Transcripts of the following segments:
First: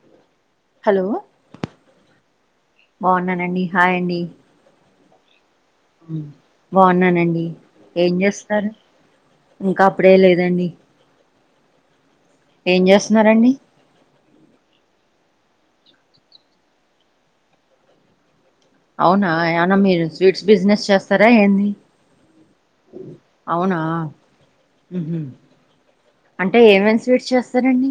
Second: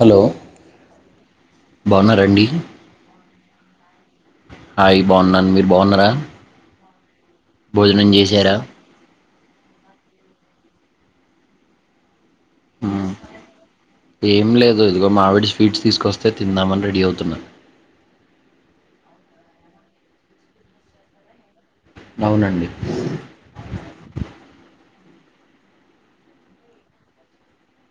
Hello hello బావున్నారండి? బవున్నానండి hi అండి. ఆయ్ బావున్నాన్. మీరు బావున్నరా? బావున్నానండి, ఏం చేశారా జేస్తున్నారు? ఇంకా అప్పుడే లేదండి. ఏం మ్మ్. జేస్తున్నారండి? ఏం లేదు, ఇదిగో మావిడి స్వీట్స్ తీసుకొస్తే, తిందామని రెడీ అవుతున్న. అవునా? ఏమన్నా మీరు స్వీట్స్ బిజినెస్ చేస్తరా ఏంది? అవునండి. అవునా? ఉహు, అంటే ఏమేమి స్వీట్స్ చేస్తరండి?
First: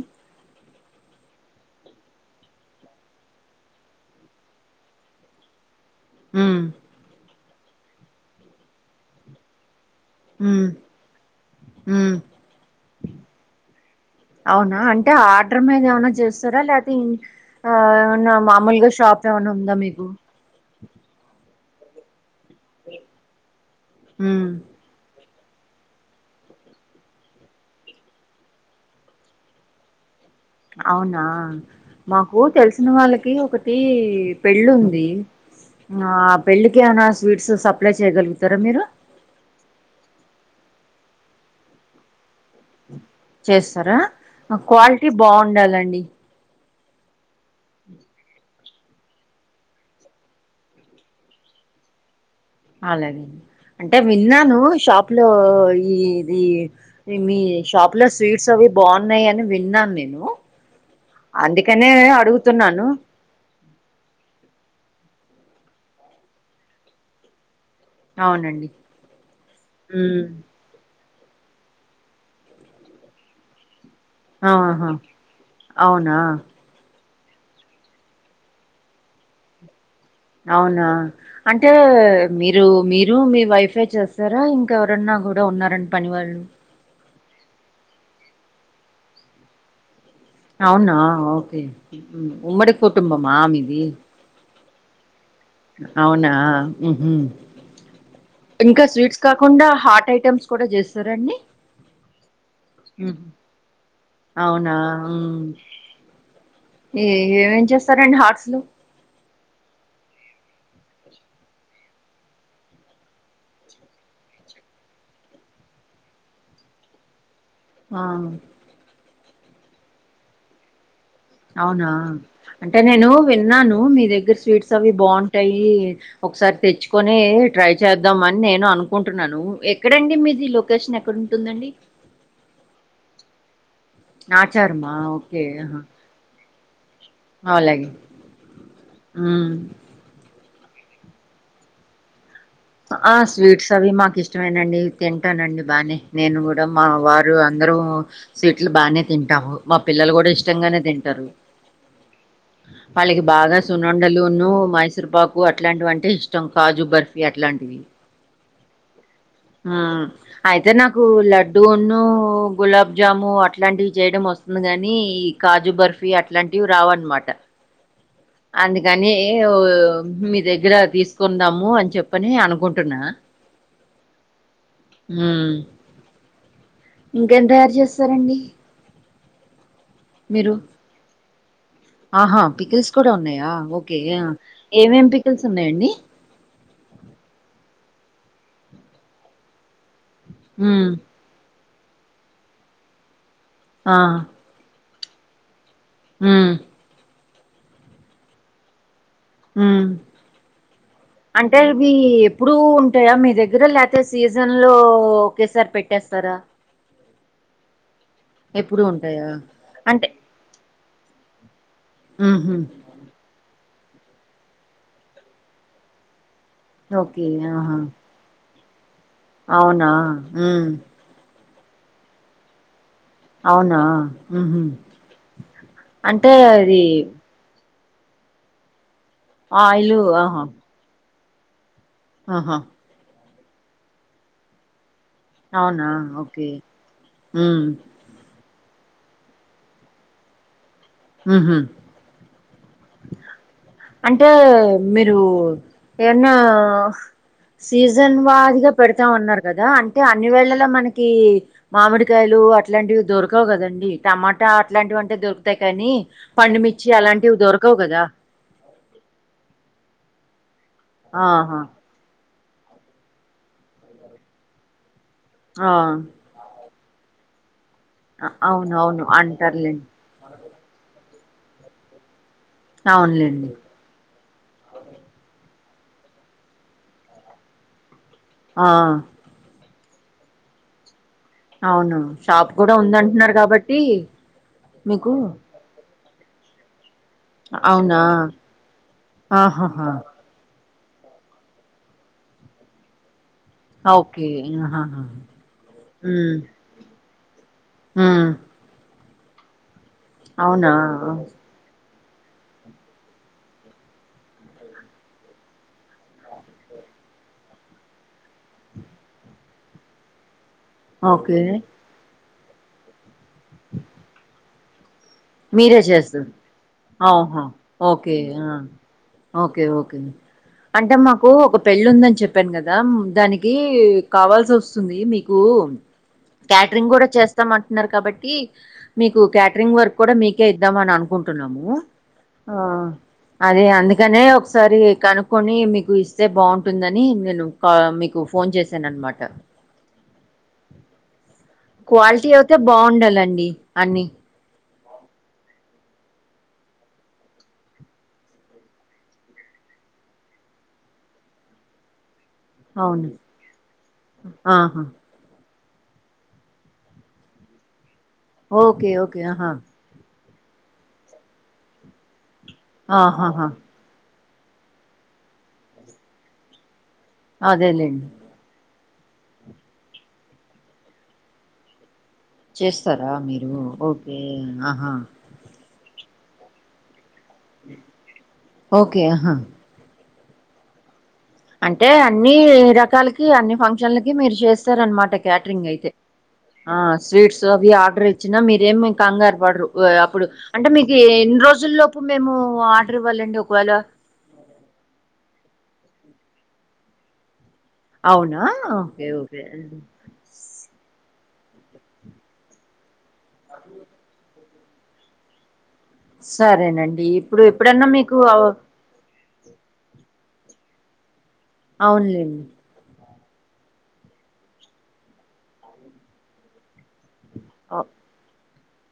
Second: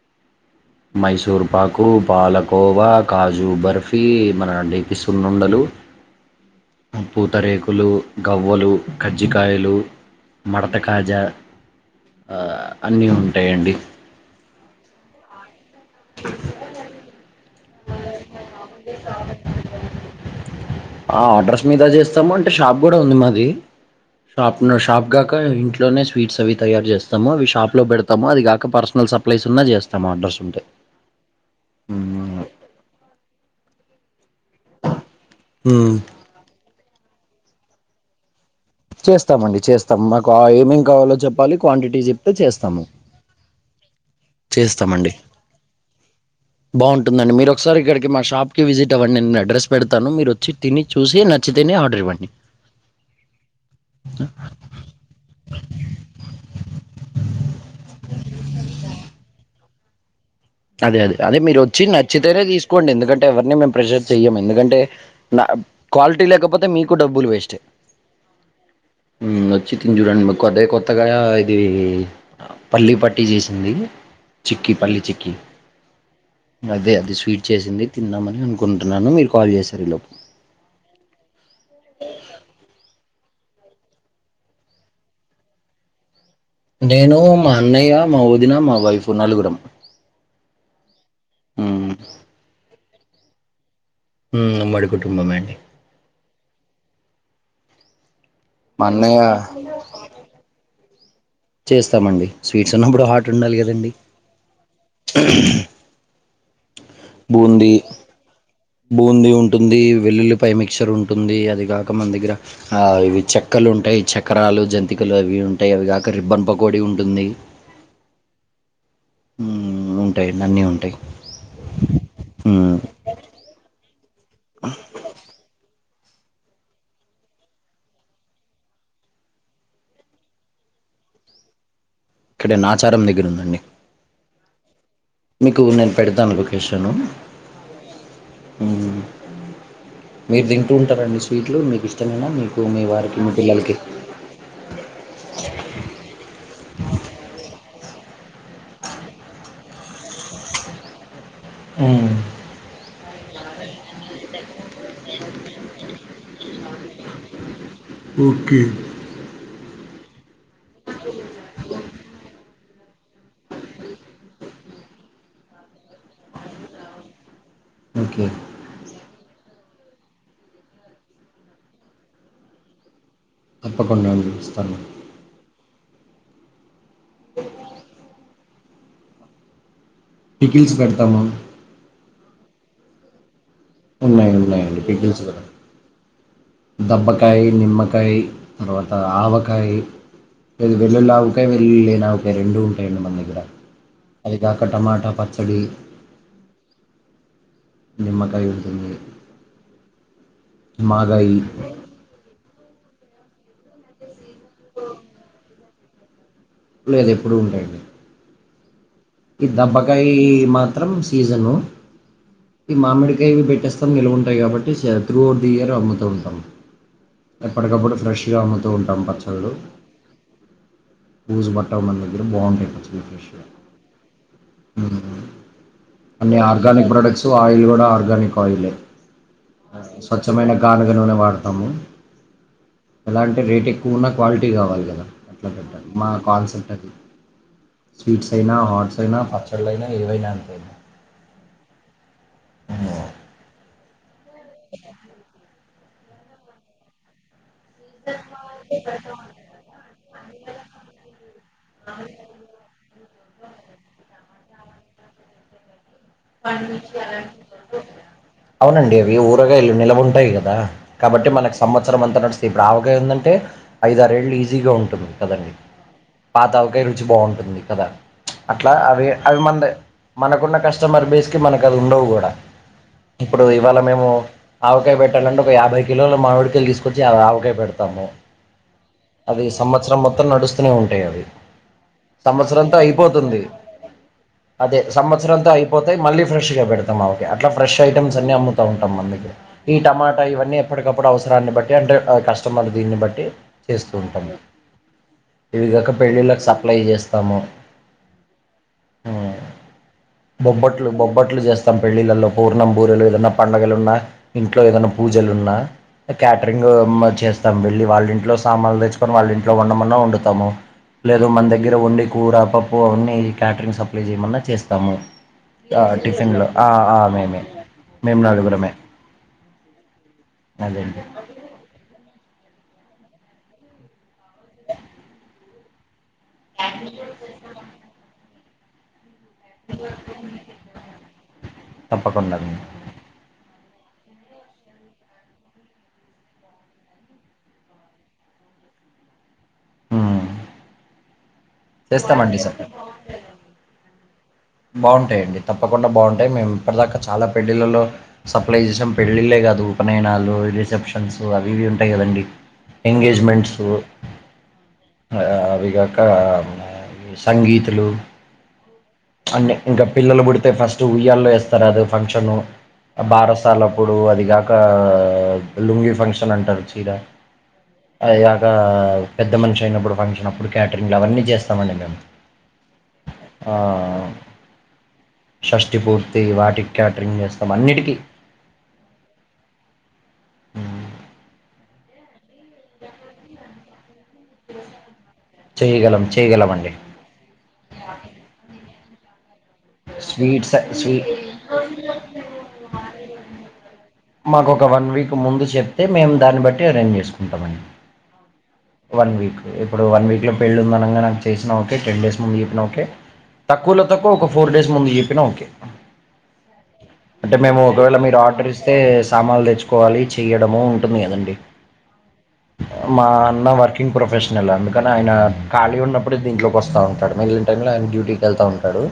మైసూరుపాకూ, పాలకోవా, కాజూబర్ఫీ, మన నేతి సున్నుండలు, ఉమ్ పూతరేకులూ, గవ్వలూ, కజ్జికాయలూ, ఉమ్ మడత కాజా, ఉమ్ ఆ అన్నీ ఉంటయండి. అవునా? అంటే ఆర్టర్ మీద ఏమన్నా చేస్తరా? లేక ఇంక్ ఆ ఏమన్నా, మాములుగా షాప్స్ ఏమన్నా, ఉందా మీకు? ఆ ఆర్డర్స్ మీద జేస్తాము. అంటే షాప్ గూడా ఉంది మాది ఉమ్ షాప్ నా షాప్ గాక, ఇంట్లోనే స్వీట్స్ అవి తయారు జేస్తాము. అవి షాప్ లో బెడతాము. అది గాక పర్సనల్ సప్లైస్ ఉన్నా జేస్ తం ఆర్డర్స్ ఉంటె అవునా? మాకు తెలిసిన వాళ్ళకి ఒకటీ పెళ్ళుందీ. హ్మ్ ఆ పెళ్ళికి ఏమన్నా స్వీట్స్ సప్లై చెయ్య గలుగుతారా మీరు? చేస్తామండి చేస్తాం. మాకు ఏమేం కావాలో చెప్పాలి. క్వాంటిటీ జెప్ తె చేస్తాము. చేస్తరా? మాక్ క్వాలిటీ బావుండాలండి. బావుంటుందండి. మీరు ఒకసారి ఇక్కడికి మా షాప్ కి విజిట్ అవ్వండి. నేను అడ్రస్ పెడతాను. మీరొచ్చి, తిని, చూసి, నచ్చితేనే, ఆర్డర్ ఇవ్వండి. అలాగేండి అంటే విన్నాను. షాప్ లో ఈ ఇదీ నెన్ మీ షాప్ లో, స్వీట్స్ అవి బావున్నాయని విన్నాను నేనూ అదే అది అదే మీరు ఒచ్చి, నచ్చితేనే, అడుగుతున్నాను దీసుకోండి. ఎందు కంటే ఎవరిని మేం ప్రెష్షర్ చెయ్యము. ఎందుకంటే? నా క్వాలిటీ లేకపోతే మీకు డబ్బులు వేస్టె. అవునండి ఉమ్ ఒచ్చి, తిని, ఉమ్ జూడండి. మక్వార్ దేకో. కొత్తగా ఇదీ, ఫల్లీ పట్టీ జేసింది. ఆహా! అవునా? అదే అది స్వీట్ చేసింది తిందాం అనుకుంటున్నాను మీరు కాల్ చేశారు ఈ లోపు అవునా అంటే మీరు మీరు మీ వైఫే చేస్తారా ఇంకా ఎవరన్నా కూడా ఉన్నారండి పని వాళ్ళు నేను మా అన్నయ్య మా వదిన మా వైఫ్ నలుగురం అవునా ఓకే మ్మ్ ఉమ్మడి కుటుంబమా మీది మ్ ఉమ్మడి కుటుంబం అండి అవునా మ్ హు ఇంకా మా అన్నయ్య స్వీట్స్ కాకుండా హాట్ ఐటెమ్స్ కూడా చేస్తారండి చేస్తామండి స్వీట్స్ ఉన్నప్పుడు ఉహు. హాట్ ఉండాలి కదండీ అవునా హ్మ్. ఏ ఏమేం చేస్తారండి హార్ట్స్లు బూంది ఉంటుంది వెల్లుల్లి పయ్ మిక్చర్ ఉంటుంది అది కాక మన దగ్గర ఆ ఇవి చెక్కెలు ఉంటాయి చక్రలు జంతికలు అవి ఉంటాయి అవి కాక రిబ్బన్ పకోడి ఉంటుంది ఆ మ్ ఉంటాయి అన్నీ ఉంటాయి అవునా మ్మ్ అంటే నేను విన్నాను మీ దగ్గర స్వీట్స్ అవి బాగుంటాయి ఒకసారి తెచ్చుకొని ట్రై చేద్దామని నేను అనుకుంటున్నాను ఎక్కడండి మీది లొకేషన్ ఏక్కడ ఉంటుందండి ఇక్కడే నాచారం దగ్గరూందండి నాచారమా ఓకే మీకు నేను పెడుతాను లొకేషను అలగే మ్మ్ మ్ మీరు తింటూ ఉంటారండి స్వీట్లు మీకు ఇష్టమైన మీకు మీ ఆ వారికి మీ స్వీట్స్ పిల్లలకి అవి మాకు ఇష్టమేనండి తింటానండి బానే నేను కూడా మా వారు అందరూ సీట్లు బానే తింటాము మా పిల్లలు కూడా ఇష్టంగానే తింటారు మ్ వాళ్ళకి బాగా సునుండలూను మైసూర్పాకు అట్లాంటివంటే ఇష్టం కాజు బర్ఫీ అట్లాం మ్ ఓకే ఆ అయితే నాకు లడ్డూన్ను గులాబ్జాము అట్లాంటివి చేయడం వస్ కని ఈ కాజు బర్ఫీ అట్లాంటివి రావన్నమాట ఓకే అందుకని మీ దగ్గర తీసుకుందాము అని చెప్పని అనుకుంటున్నా తప్పకుండా అండి ఇస్తాను మ్ ఇంకేం తయారు చేస్తారండి మీరు పికీల్స్ పెడుతాము ఆహా పికిల్స్ కూడా ఉన్నాయా ఓకే ఆ ఉన్నాయి ఉన్నాయండి ఏమేమి పికిల్స్ ఉన్నాయండి దబ్బకాయ్ నిమ్మకాయ్ తర్వాత ఆవకాయ్ ఉమ్ వెల్లుళ్ళి ఆవకాయ్ వెళ్లుళ్ళి నవకయ్ రెండూ ఉంటాయండి మన దగ్గర ఆ అది కాక టమాటా పచ్చడి మ్ నిమ్మకాయ్ ఉంటుంది మ్ మాగాయి అంటే ఇవి ఎప్పుడు ఉంటాయా మీ దగ్గర లే తే సీజన్ లో ఒకేసారి పెట్టేస్తారా లేదు ఎప్పుడు ఉంటాయండి ఎప్పుడు ఉంటాయా ఈ దబ్బకాయ అంటే మాత్రం సీజను ఉహు ఈ మామిడికాయవి పెట్టేస్త త్తం నిలువ ఉంటాయి. కాబట్టి సత్రూ దియార్ అమ్ముతూ ఉంటాం. ఓకే ఆహా ఎప్పటికప్పుడు ఫ్రెష్గా అమ్ముతాం ఉంటాం అవునా ఊ బూజుపట్టవ్ మన దగ్గర బాగుంటాయి. పచ్చళ్ళు ఫ్రెష్ అవునా ఉహు అంటే అన్ని అది ఆర్గానిక్ ప్రొడక్ట్స్ ఆయిల్ కూడా అన్ని ఆర్గానిక్ ఆయిలే ఆయిలు స్వచ్ఛమైన గానుగ నూనె వాడతాము ఆ ఎలా అంటే రేట్ ఎక్కువన్న క్వాలిటీ కావాలి కదా అట్లా పెట్టాలి అవునా మా ఓకే కాన్సెప్ట్ అది ఉమ్ స్వీట్స్ అయినా హాట్స్ అయినా పచ్చళ్ళు అయినా ఏవైనా అంతే ఉహు హ్మ్. అంటే మీరు ఏన్న సీజన్ వారీగా పెడతా ఉన్నారు కదా అంటే అన్ని వేళ్ళల మనకి మామిడికాయలు అట్లాంటివి అన్ని దొరకవు కదండి టమాటా అట్లాంటివి అంటే దొరుకుతాయి కానీ పండుమిర్చి అలాంటివి దొరకవు కదా అవునండి అవి ఊరగాయలు నిల్వ ఉంటాయి కదా కాబట్టి మనకు ఆహా సంవత్సరం సంవత్సరం అంత నడుస్తుా ఇప్పుడు ఆవకాయా ఉందంటే ఐదారేళ్లు ఈజీగా ఉంటుంది. కదండి ఆ పాతవకాయ రుచి బాగుంటుంది. కదా అట్లా అవును అవును అవి అవి మన్దె అంటారులేండి మనకున్న కస్టమర్ బేస్ కి మనకు అది ఉండవు. కూడా ఇప్పుడు అవునులేండి ఇవాళ మేము ఆవకాయ పెట్టాలంటే ఒక యాభై కిలోలు మామిడి కాయలు తీసుకొచ్చి ఆవకాయ పెడతాము ఆ అది సంవత్సరం మొత్తం నడుస్తూనే ఉంటాయి. అవి అవును షాప్ కూడా సంవత్సరంతో ఉందంటున్నారు అయిపోతుంది. కాబట్టి అదే మీకు సంవత్సరంతో అయిపో పోతే మళ్ళీ ఫ్రెష్ గా పెడతాం. ఆవకాయ్ అట్లా ఫ్రెష్ అవునా ఐటమ్స్ అన్ని అమ్ముతా ఉంటాం. మనం ఇప్పుడూ ఈ ఆహాహా టమాట ఇంకా ఇవన్నీ ఎప్పటికప్పుడు అవసరాన్ని బట్టి అంటే కస్టమర్ దీన్ని బట్టి చేస్తూ ఓకే ఉంటాము. ఆహాహా ఇవి కాక పెళ్ళిళ్ళకి సప్లై చేస్తాము హ్ బొబ్బట్లు అవునా బొబ్బట్లు చేస్తాము త్తం పెళ్లిళ్లలో పూర్ణం బూరెలు ఏదన్నా పండగలు ఉన్నా ఇంట్లో ఏదైన్నా పూజలు ఉన్నా క్యాటరింగ్ చేస్తాము. వెళ్ళి వాళ్ళ ఇంట్లో సామాన్లు తెచ్చుకొని వాళ్ళ ఇంట్లో వండమన్నా వండుతాము. లేదు ఓకే మన దగ్గర వండి కూర పప్పు అవన్నీ క్యాటరింగ్ సప్లైస్ చేయమన్నా చేస్తాము మీరే ఆ చేస్త టిఫిన్లో ఆ ఆ మేమే అహా ఓకే మేము ఆ నలుగురమే ఓకే ఓకే అంటే అదేండి మాకు ఒక పెళ్ళి ఉందని చెప్పాను. కదా దానికి కావాల్సి వస్తుంది. మీకు క్యాటరింగ్ కూడా చేస్తాము. అంటున్నారు కాబట్టి మీకు క్యాటరింగ్ వర్క్ మీకే ఇద్దామని అనుకుంటున్నాము తప్పకుండా ఆ అదే అందుకనే ఒకసారి కనుక్కొని మీకు ఇస్తే బాగుంటుందని నేను ఆ మీకు ఫోన్ చేసాను అన్నమాట హ్ క్వాలిటీ అయితే సార్ బాగుండాలండి అన్ని బాగుంటాయిండి తప్పకుండా బాగుంటాయి. మేము ఇప్పటిదాకా చాలా పెల్లిళ్లలో సప్లై చేసాం పెళ్ళిళ్లే కాదు ఉపనయనాలు రిసెప్షన్స్ అవి ఇవి ఉంటాయి కదండి. అవును ఎంగేజ్మెంట్స్, ఆహా అవి కాక సంగీతులు, ఓకే ఓకే ఆహా అన్ని ఇంకా పిల్లలు పుడితే ఫస్ట్ ఉయ్యల్లో వేస్తారు. అది ఫంక్షన్ ఆహాహా భారసాలం. ఇప్పుడు అది కాక లుంగి ఫంక్షన్ అంటారు చీర అదేలేండి అవి కాక పెద్ద మనిషి అయినప్పుడు ఫంక్షన్ అప్పుడు కే్టరింగ్ అవన్నీ చేస్తామండి మేము, చేస్తారా మీరు ఆహ్, ఓకే ఆహా షష్టి పూర్తి వాటికి క్యాటరింగ్ చేస్తాం అన్నిటికీ, ఓకే ఆహా హ్మ్. అంటే అన్ని రకాలకి అన్ని ఫంక్షన్ జళ్లకి మీరు చేస్తారనమాట కేటరింగ్ అయితే చేయగలం చేయగలమండి ఆ స్వీట్స్ అవి ఆర్డర్ ఇచ్చినా మీరేమి కంగారు పడరు అప్పుడు స్వీట్స్ అంటే మీకు స్వీ ఎన్ని రోజుల్లో ఇప్పుడు మేము ఆర్డర్ ఇవ్వాలండి ఒకవేళ మాకు ఒక వన్ వీక్ ముందు చెప్తే మేము దాన్ని బట్టి అరేంజ్ చేసుకుంటామండి. అవునా ఒకే వన్ వీక్ ఇప్పుడు వన్ వీక్ లో పెళ్ళి ఉంద అనగా నాకు చేసినా ఓకే టెన్ డేస్ ముందు చెప్పిన ఓకే తక్కువలో తక్కువ ఒక ఫోర్ డేస్ ముందు చెప్పినా ఓకే సరేనండి అంటే ఇప్పుడు మేము ఎప్పుడన్నా ఒకవేళ మీరు మీకు అవ్ ఆర్డర్ ఇస్తే, సామాన్లు తెచ్చుకోవాలి చెయడము ఉంటుంది కదండి అవునులేండి మా అన్న వర్కింగ్ ప్రొఫెషనల్ అందుకని ఆయన ఖాళీ ఉన్నప్పుడే దీంట్లోకి వస్తా ఉంటాడు మిగిలి టైమ్ లో అవ్ ఆయనా డ్యూటీ వెళ్తా ఉంటాడు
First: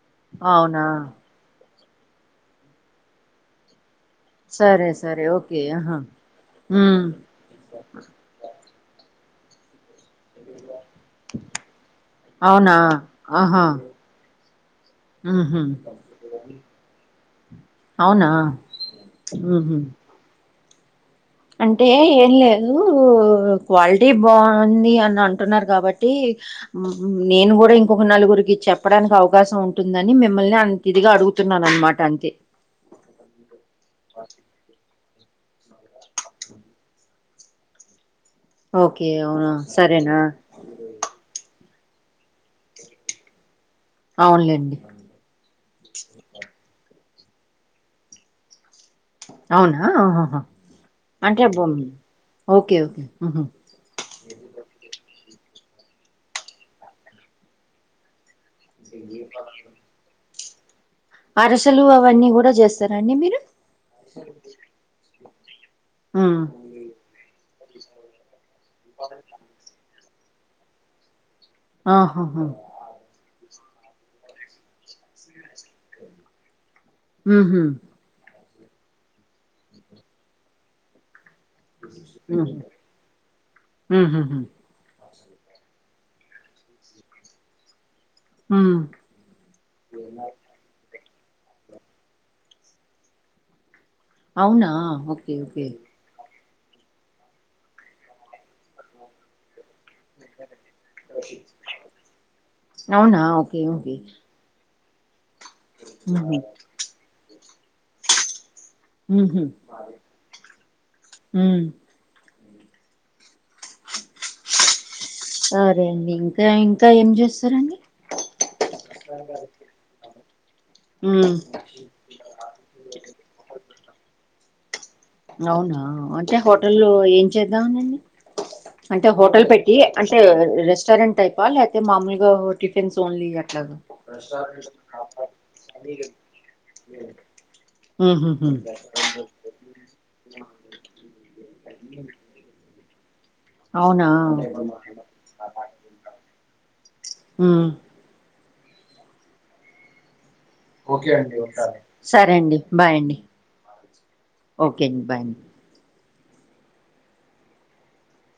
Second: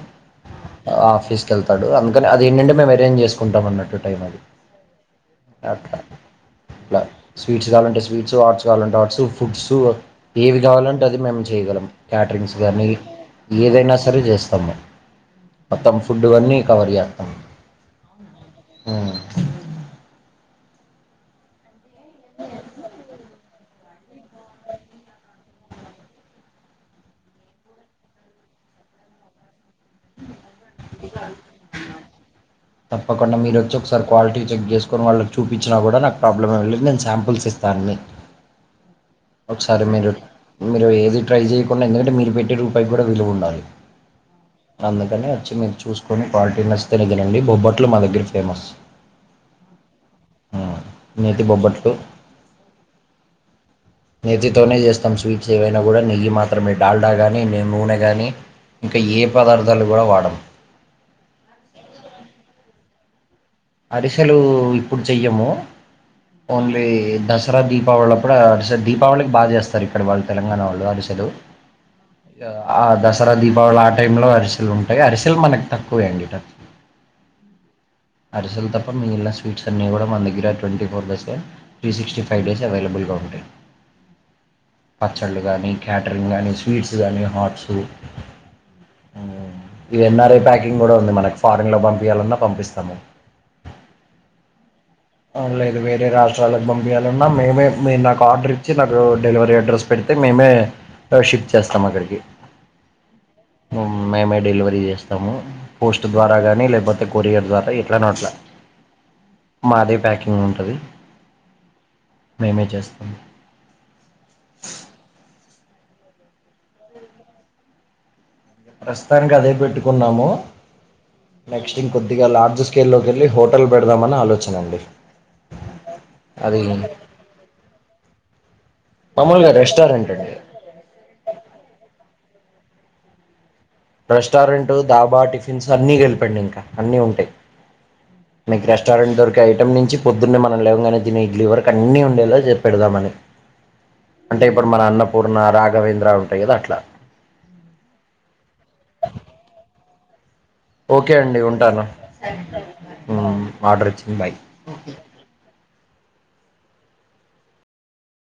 అవునా ఆఫీస్ వెళ్తాడు అందుకని అదిేంటండి మే అరంజ్ చేసుంటాం అన్నటు టైం అది సరే సరే ఓకే ఆహా అట్లా ఉం ఇట్లా స్వీట్స్ కావాలంటే స్వీట్స్ ఆర్ట్స్ కావాలంటే హర్ట్స్ ఫుడ్స్ ఏవి కావాలంటే అది మేము చేయగలం క్యాటరింగ్స్ అవునా కానీ ఆహా ఏదైనా సరే చేస్తాము హుహు. మొత్తం ఫుడ్డు అన్నీ కవర్ చేస్తాము. అవునా ఆ అంటే ఏం లేదు క్వాలిటీ బాగుంది అని అంటున్నారు కాబట్టి, నేను కూడా ఇంకొక నలుగురికి చెప్పడానికి అవకాశం ఉంటుంది. ఉంటుందని మిమ్మల్ని అంత ఇదిగా అడుగుతున్నాను అనమాట అంతే, తప్పకుండా మీరు వచ్చి ఒకసారి క్వాలిటీ చెక్ చేసుకొని వాళ్ళకి చూపించినా కూడా నాకు ప్రాబ్లమే్వలేదు నేను శాంపుల్స్ ఇస్తానులే. ఓకే అవునా ఒక సరే మీరు సరేనా మీరు ఏది ట్రై చేయకుండా ఎందుకంటే మీరు పెట్టే రూపాయికి కూడా విలువ ఉండాలి. అవునులేండి, అందుకని వచ్చి మీరు చూసుకొని క్వాలిటీ నచ్చేతే నాద్దాకరికి రండి బొబ్బట్లు మా దగ్గర ఫేమస్. అవునా ఉహా ఉహా అంటే నేతి అబ్బా బొబ్బట్లు ఓకే ఓకే ఉహుమ్ నెజ్జి తోనే చేస్తాం స్వీట్స్ ఏవైనా కూడా నెయ్యి మాత్రమే డాల్డా గానీ మీము నూనెగాని, ఇంకా ఏ పదార్థాలు కూడా వాడం. అరసలు అవన్నీ కూడా చేస్తారండి మీరు, అరిసెలు ఇప్పుడు చెయ్యము. ఆ ఓన్లీ దసరా దీపావళి అప్పుడు అరిసెలు దీపావళికి బాగా జేస్తారు ఇక్కడ వాళ్ళు తెలంగాణ వాళ్ళు అరిసెలు. ఆహాహా ఆ దసరా దీపావళి ఆ టైంలో అరిసెలు ఉంటాయి అరిసెలు మనకు తక్కువే అండి మ్ హు అరిసెలు తప్ప మిగిలిన స్వీట్స్ అన్ని గూడా మన దగ్గర twenty four by seven three sixty five ఉహు డేస్ అవైలబుల్గా ఉంటాయి ఉహుహు పచ్చళ్ళు గానీ క్యాటరింగ్ గానీ స్వీట్స్ కానీ హార్ట్స్ ఉమ్ ఉమ్ ఇది ఎన్ఆర్ఐ ప్యాకింగ్ గూడా ఉంది మనకి ఫారన్లో పంపియాలన్నా పంపిస్తాము అవునా ఓ ఆ లేదు వేరే రాష్ట్రాలకు పంపియాలన్నా మేమే మీరు నాకు ఆర్డర్ ఇచ్చి నాకు డెలివరీ అడ్రస్ పెడితే మేమే షిఫ్ట్ చేస్తాం అక్కడికి అవునా ఓకే ఓకే మేమే డెలివరీ జేస్ స్తము పోస్ట్ ద్వారా ఉహు గాని లేకపోతే కొరియర్ ద్వారా ఎట్లనో అట్లా మ్ హు మాదే ప్యాకింగ్ ఉంటది మేమే జేస్తాము సరే అండి ఇంకా ఇంకా ఏం జేస్తారండి ప్రస్తుతానికి అదే పెట్టుకున్నాము ఉమ్ నెక్స్ట్ ఇంకొ ఇగ లార్జ్ స్కేల్లో కెళ్ళి హోటల్ పెడదామని ఆలోచన అండి అవునా అంటే అది హోటల్లో ఏం చేద్దామనండి అంటే హోటల్ మామూలుగా పెట్టి రెస్టారెంట్ అంటే అండి రెస్టారెంట్ టైప్ ప్ప లేతే మామూలుగా టిఫిన్స్ ఓన్లీ అట్లాగా రెస్టారెంట్ ధాబా టిఫిన్స్ అన్ని కల్పి అండి ఇంకా అన్ని ఉంటాయి ఉమ్ హుహు ఐటమ్ నించి పొద్దున్నే మనం లేవగానే దినే ఇడ్లీ వర్క్ అన్నీ ఉండేలా చెస్ పెడదామని అవునా అంటే ఇప్పుడు మన అన్నపూర్ణ రాఘవేంద్ర ఉంటాయి గదా అట్లా ఉమ్ ఓకే అండి ఉంటాను సరే అండి బాయ్ అండి ఆర్డర్ ఇచ్చింది బాయ్ ఓకే అండి బాయ్ అండి